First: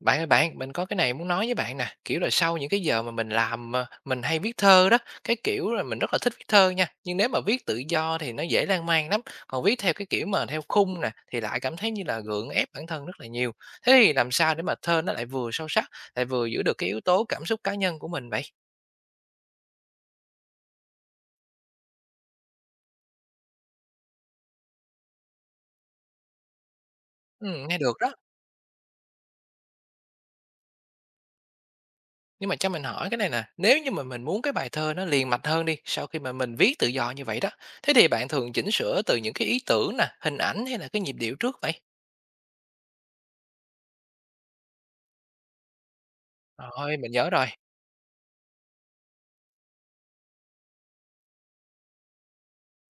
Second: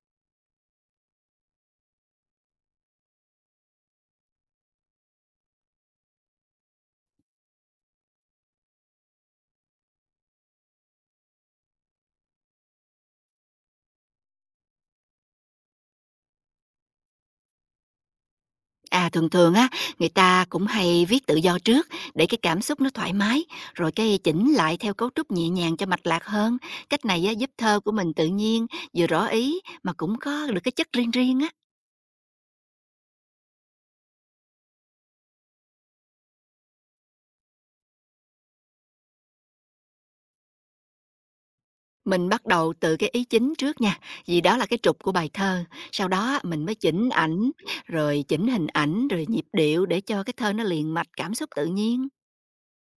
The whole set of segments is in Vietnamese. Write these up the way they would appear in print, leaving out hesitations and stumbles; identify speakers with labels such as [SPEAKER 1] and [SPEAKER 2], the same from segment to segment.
[SPEAKER 1] Bạn ơi bạn, mình có cái này muốn nói với bạn nè, kiểu là sau những cái giờ mà mình làm, mình hay viết thơ đó, cái kiểu là mình rất là thích viết thơ nha, nhưng nếu mà viết tự do thì nó dễ lan man lắm, còn viết theo cái kiểu mà theo khung nè, thì lại cảm thấy như là gượng ép bản thân rất là nhiều. Thế thì làm sao để mà thơ nó lại vừa sâu sắc, lại vừa giữ được cái yếu tố cảm xúc cá nhân của mình vậy?
[SPEAKER 2] À, thường thường á, người ta cũng hay viết tự do trước để cái cảm xúc nó thoải mái, rồi cái chỉnh lại theo cấu trúc nhẹ nhàng cho mạch lạc hơn. Cách này á, giúp
[SPEAKER 1] Nghe
[SPEAKER 2] thơ của
[SPEAKER 1] được
[SPEAKER 2] mình
[SPEAKER 1] đó.
[SPEAKER 2] tự nhiên, vừa rõ ý mà cũng có được cái chất riêng riêng á.
[SPEAKER 1] Nhưng mà cho mình hỏi cái này nè, nếu như mà mình muốn cái bài thơ nó liền mạch hơn đi, sau khi mà mình viết tự do như vậy đó, thế thì bạn thường chỉnh sửa từ những cái ý tưởng nè, hình ảnh hay là cái nhịp điệu trước vậy?
[SPEAKER 2] Mình bắt đầu từ cái ý chính trước nha, vì đó là cái trục của bài thơ. Sau đó á, mình mới
[SPEAKER 1] Rồi,
[SPEAKER 2] chỉnh
[SPEAKER 1] mình nhớ rồi.
[SPEAKER 2] ảnh, rồi chỉnh hình ảnh, rồi nhịp điệu để cho cái thơ nó liền mạch cảm xúc tự nhiên.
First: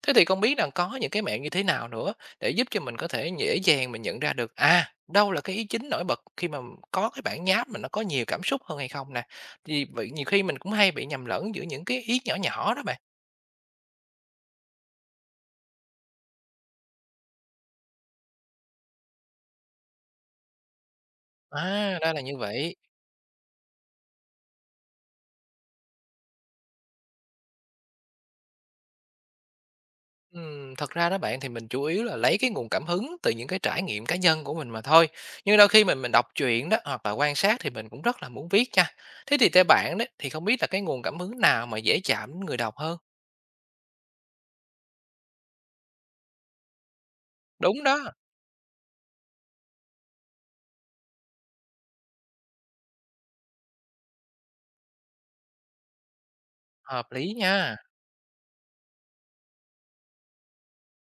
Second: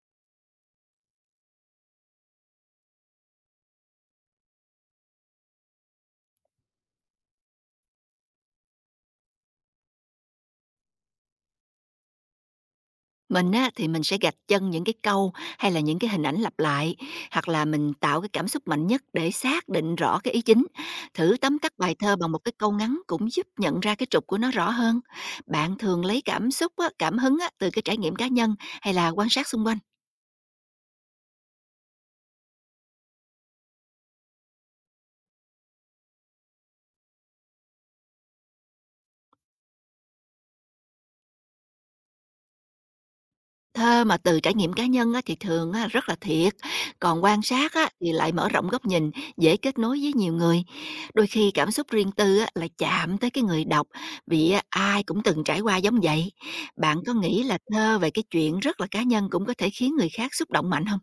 [SPEAKER 1] Thế thì không biết là có những cái mẹo như thế nào nữa để giúp cho mình có thể dễ dàng mình nhận ra được, à, đâu là cái ý chính nổi bật khi mà có cái bản nháp mà nó có nhiều cảm xúc hơn hay không nè? Thì vậy nhiều khi mình cũng hay bị nhầm lẫn giữa những cái ý nhỏ nhỏ đó bạn.
[SPEAKER 2] Mình á, thì mình sẽ gạch chân những cái câu hay là những cái hình ảnh lặp lại, hoặc là mình tạo cái cảm xúc mạnh nhất để xác định rõ cái ý chính. Thử tóm tắt bài
[SPEAKER 1] À, ra
[SPEAKER 2] thơ
[SPEAKER 1] là
[SPEAKER 2] bằng một
[SPEAKER 1] như
[SPEAKER 2] cái câu
[SPEAKER 1] vậy.
[SPEAKER 2] ngắn cũng giúp nhận ra cái trục của nó rõ hơn. Bạn thường lấy cảm xúc, á, cảm hứng á, từ cái trải nghiệm cá nhân hay là quan sát xung quanh?
[SPEAKER 1] Thật ra đó bạn thì mình chủ yếu là lấy cái nguồn cảm hứng từ những cái trải nghiệm cá nhân của mình mà thôi. Nhưng đôi khi mình đọc truyện đó hoặc là quan sát thì mình cũng rất là muốn viết nha. Thế thì theo bạn đấy thì không biết là cái nguồn cảm hứng nào mà dễ chạm đến người đọc hơn?
[SPEAKER 2] Thơ mà từ trải nghiệm cá nhân á, thì thường á, rất là thiệt, còn quan sát
[SPEAKER 1] Đúng
[SPEAKER 2] á,
[SPEAKER 1] đó.
[SPEAKER 2] thì lại mở rộng góc nhìn, dễ kết nối với nhiều người. Đôi khi cảm xúc riêng tư á, lại chạm tới cái người đọc, vì á, ai cũng từng trải qua giống vậy. Bạn
[SPEAKER 1] Hợp
[SPEAKER 2] có
[SPEAKER 1] lý
[SPEAKER 2] nghĩ là
[SPEAKER 1] nha.
[SPEAKER 2] thơ về cái chuyện rất là cá nhân cũng có thể khiến người khác xúc động mạnh không?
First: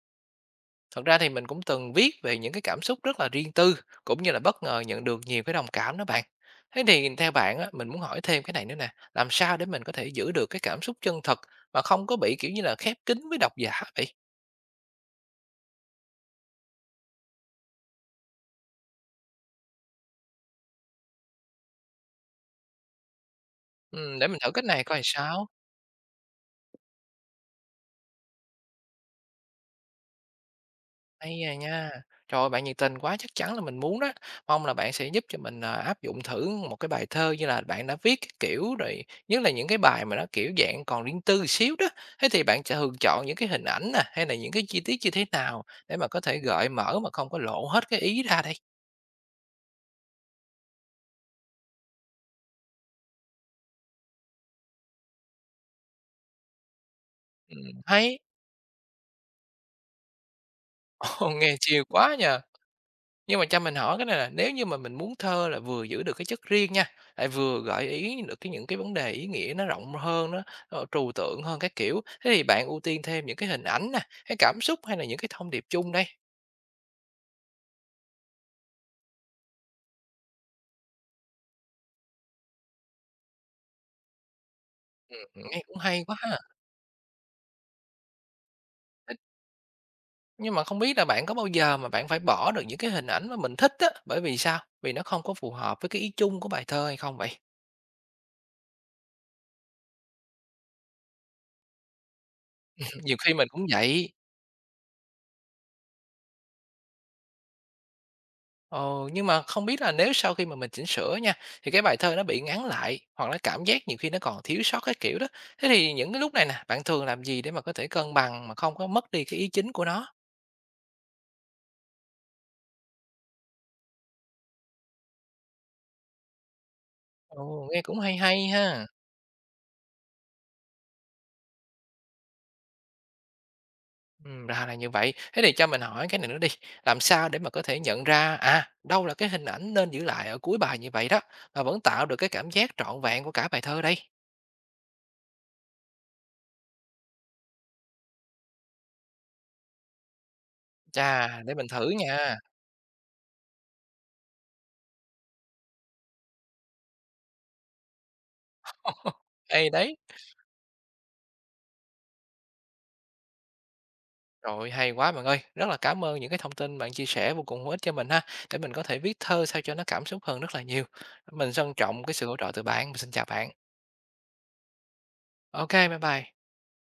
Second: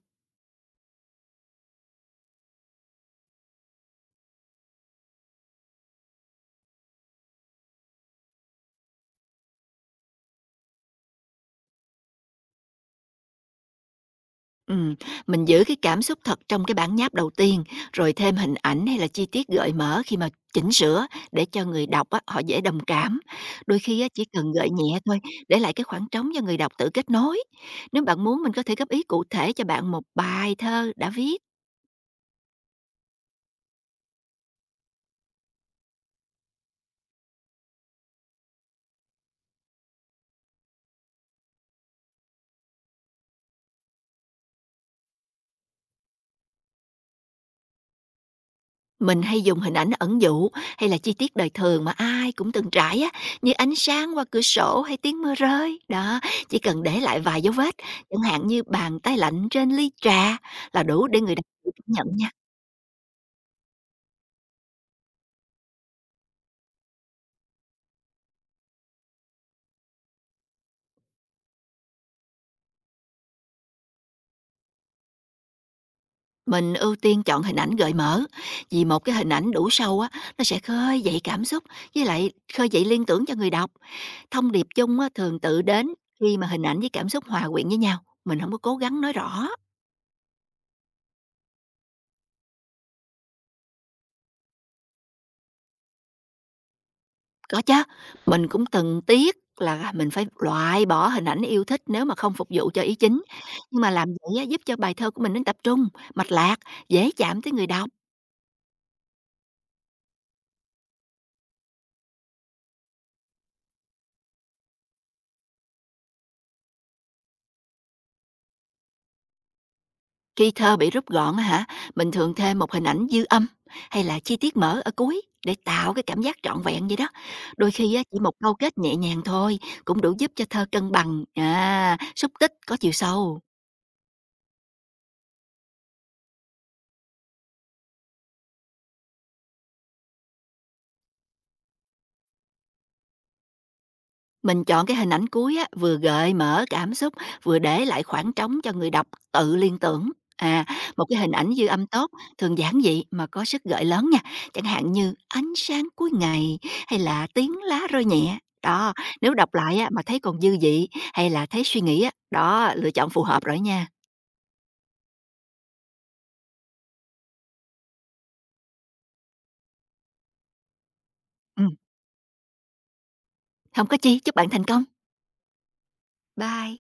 [SPEAKER 1] Thật ra thì mình cũng từng viết về những cái cảm xúc rất là riêng tư, cũng như là bất ngờ nhận được nhiều cái đồng cảm đó bạn. Thế thì theo bạn á, mình muốn hỏi thêm cái này nữa nè, làm sao để mình có thể giữ được cái cảm xúc chân thật mà không có bị kiểu như là khép kín với độc giả vậy?
[SPEAKER 2] Ừm, mình giữ cái cảm xúc thật trong cái bản nháp đầu tiên, rồi thêm hình ảnh hay là chi tiết gợi mở khi mà chỉnh sửa để cho người đọc á, họ dễ đồng cảm. Đôi khi á,
[SPEAKER 1] Ừ,
[SPEAKER 2] chỉ
[SPEAKER 1] để mình thử
[SPEAKER 2] cần
[SPEAKER 1] cách
[SPEAKER 2] gợi
[SPEAKER 1] này
[SPEAKER 2] nhẹ
[SPEAKER 1] coi
[SPEAKER 2] thôi,
[SPEAKER 1] sao.
[SPEAKER 2] để lại cái khoảng trống cho người đọc tự kết nối. Nếu bạn muốn mình có thể góp ý cụ thể cho bạn một bài thơ đã viết.
[SPEAKER 1] Hay à nha. Trời ơi, bạn nhiệt tình quá, chắc chắn là mình muốn đó. Mong là bạn sẽ giúp cho mình, à, áp dụng thử một cái bài thơ như là bạn đã viết cái kiểu rồi, nhất là những cái bài mà nó, kiểu, dạng còn riêng tư xíu đó. Thế thì bạn sẽ thường chọn những cái hình ảnh nè, hay là những cái chi tiết như thế nào để mà có thể gợi mở mà không có lộ hết cái ý ra đây?
[SPEAKER 2] Mình hay dùng hình ảnh ẩn dụ hay là chi tiết đời thường mà ai cũng từng trải á, như ánh sáng qua cửa sổ hay tiếng mưa rơi. Đó, chỉ cần để lại vài dấu vết,
[SPEAKER 1] Hay,
[SPEAKER 2] chẳng hạn như bàn tay lạnh trên ly trà là đủ để
[SPEAKER 1] ồ,
[SPEAKER 2] người đọc
[SPEAKER 1] nghe
[SPEAKER 2] cảm
[SPEAKER 1] chiều
[SPEAKER 2] nhận
[SPEAKER 1] quá nhỉ.
[SPEAKER 2] nha.
[SPEAKER 1] Nhưng mà cho mình hỏi cái này là nếu như mà mình muốn thơ là vừa giữ được cái chất riêng nha, lại vừa gợi ý được cái những cái vấn đề ý nghĩa nó rộng hơn, nó, trừu tượng hơn các kiểu, thế thì bạn ưu tiên thêm những cái hình ảnh nè, cái cảm xúc hay là những cái thông điệp chung đây?
[SPEAKER 2] Mình ưu tiên chọn hình ảnh gợi mở, vì một cái hình ảnh đủ sâu á, nó sẽ khơi dậy cảm xúc, với lại khơi dậy liên tưởng cho người đọc. Thông điệp chung á, thường tự
[SPEAKER 1] Nghe cũng
[SPEAKER 2] đến
[SPEAKER 1] hay quá ha.
[SPEAKER 2] khi mà hình ảnh với cảm xúc hòa quyện với nhau. Mình không có cố gắng nói
[SPEAKER 1] Thích,
[SPEAKER 2] rõ.
[SPEAKER 1] nhưng mà không biết là bạn có bao giờ mà bạn phải bỏ được những cái hình ảnh mà mình thích á, bởi vì sao? Vì nó không có phù hợp với cái ý chung của bài thơ hay không vậy?
[SPEAKER 2] Có chứ, mình cũng từng tiếc là à, mình phải loại bỏ hình ảnh yêu thích nếu mà không phục vụ cho ý
[SPEAKER 1] Nhiều
[SPEAKER 2] chính,
[SPEAKER 1] khi mình cũng
[SPEAKER 2] nhưng mà làm
[SPEAKER 1] vậy.
[SPEAKER 2] vậy á giúp cho bài thơ của mình nó tập trung, mạch lạc, dễ chạm tới người đọc.
[SPEAKER 1] Ồ, nhưng mà không biết là nếu sau khi mà mình chỉnh sửa nha, thì cái bài thơ nó bị ngắn lại hoặc là cảm giác nhiều khi nó còn thiếu sót cái kiểu đó. Thế thì những cái lúc này nè, bạn thường làm gì để mà có thể cân bằng mà không có mất đi cái ý chính của nó?
[SPEAKER 2] Khi thơ bị rút gọn á hả, mình thường thêm một hình ảnh dư âm hay là chi tiết mở ở cuối để tạo cái cảm giác trọn vẹn vậy đó.
[SPEAKER 1] Ồ,
[SPEAKER 2] Đôi
[SPEAKER 1] nghe
[SPEAKER 2] khi
[SPEAKER 1] cũng
[SPEAKER 2] á
[SPEAKER 1] hay
[SPEAKER 2] chỉ một
[SPEAKER 1] hay
[SPEAKER 2] câu kết
[SPEAKER 1] ha.
[SPEAKER 2] nhẹ nhàng thôi cũng đủ giúp cho thơ cân bằng, à, xúc tích, có chiều sâu.
[SPEAKER 1] Ừ, ra là như vậy. Thế thì cho mình hỏi cái này nữa đi. Làm sao để mà có thể nhận ra à đâu là cái hình ảnh nên giữ lại ở cuối bài như vậy đó mà vẫn tạo được cái cảm giác trọn vẹn của cả bài thơ đây?
[SPEAKER 2] Mình chọn cái hình ảnh cuối á, vừa gợi mở cảm xúc, vừa để lại khoảng trống cho người đọc tự liên tưởng. À, một cái
[SPEAKER 1] Chà,
[SPEAKER 2] hình ảnh
[SPEAKER 1] để
[SPEAKER 2] dư
[SPEAKER 1] mình
[SPEAKER 2] âm
[SPEAKER 1] thử
[SPEAKER 2] tốt,
[SPEAKER 1] nha.
[SPEAKER 2] thường giản dị mà có sức gợi lớn nha, chẳng hạn như ánh sáng cuối ngày hay là tiếng lá rơi nhẹ. Đó, nếu đọc
[SPEAKER 1] Hay
[SPEAKER 2] lại á,
[SPEAKER 1] đấy.
[SPEAKER 2] mà thấy còn dư vị hay là thấy suy nghĩ á, đó, lựa chọn phù hợp rồi nha.
[SPEAKER 1] Rồi, hay quá bạn ơi. Rất là cảm ơn những cái thông tin bạn chia sẻ vô cùng hữu ích cho mình ha, để mình có thể viết thơ sao cho nó cảm xúc hơn rất là nhiều. Mình
[SPEAKER 2] Ừ,
[SPEAKER 1] trân trọng cái sự hỗ trợ từ bạn. Mình xin chào bạn.
[SPEAKER 2] không có chi, chúc bạn thành công.
[SPEAKER 1] OK, bye bye.
[SPEAKER 2] Bye.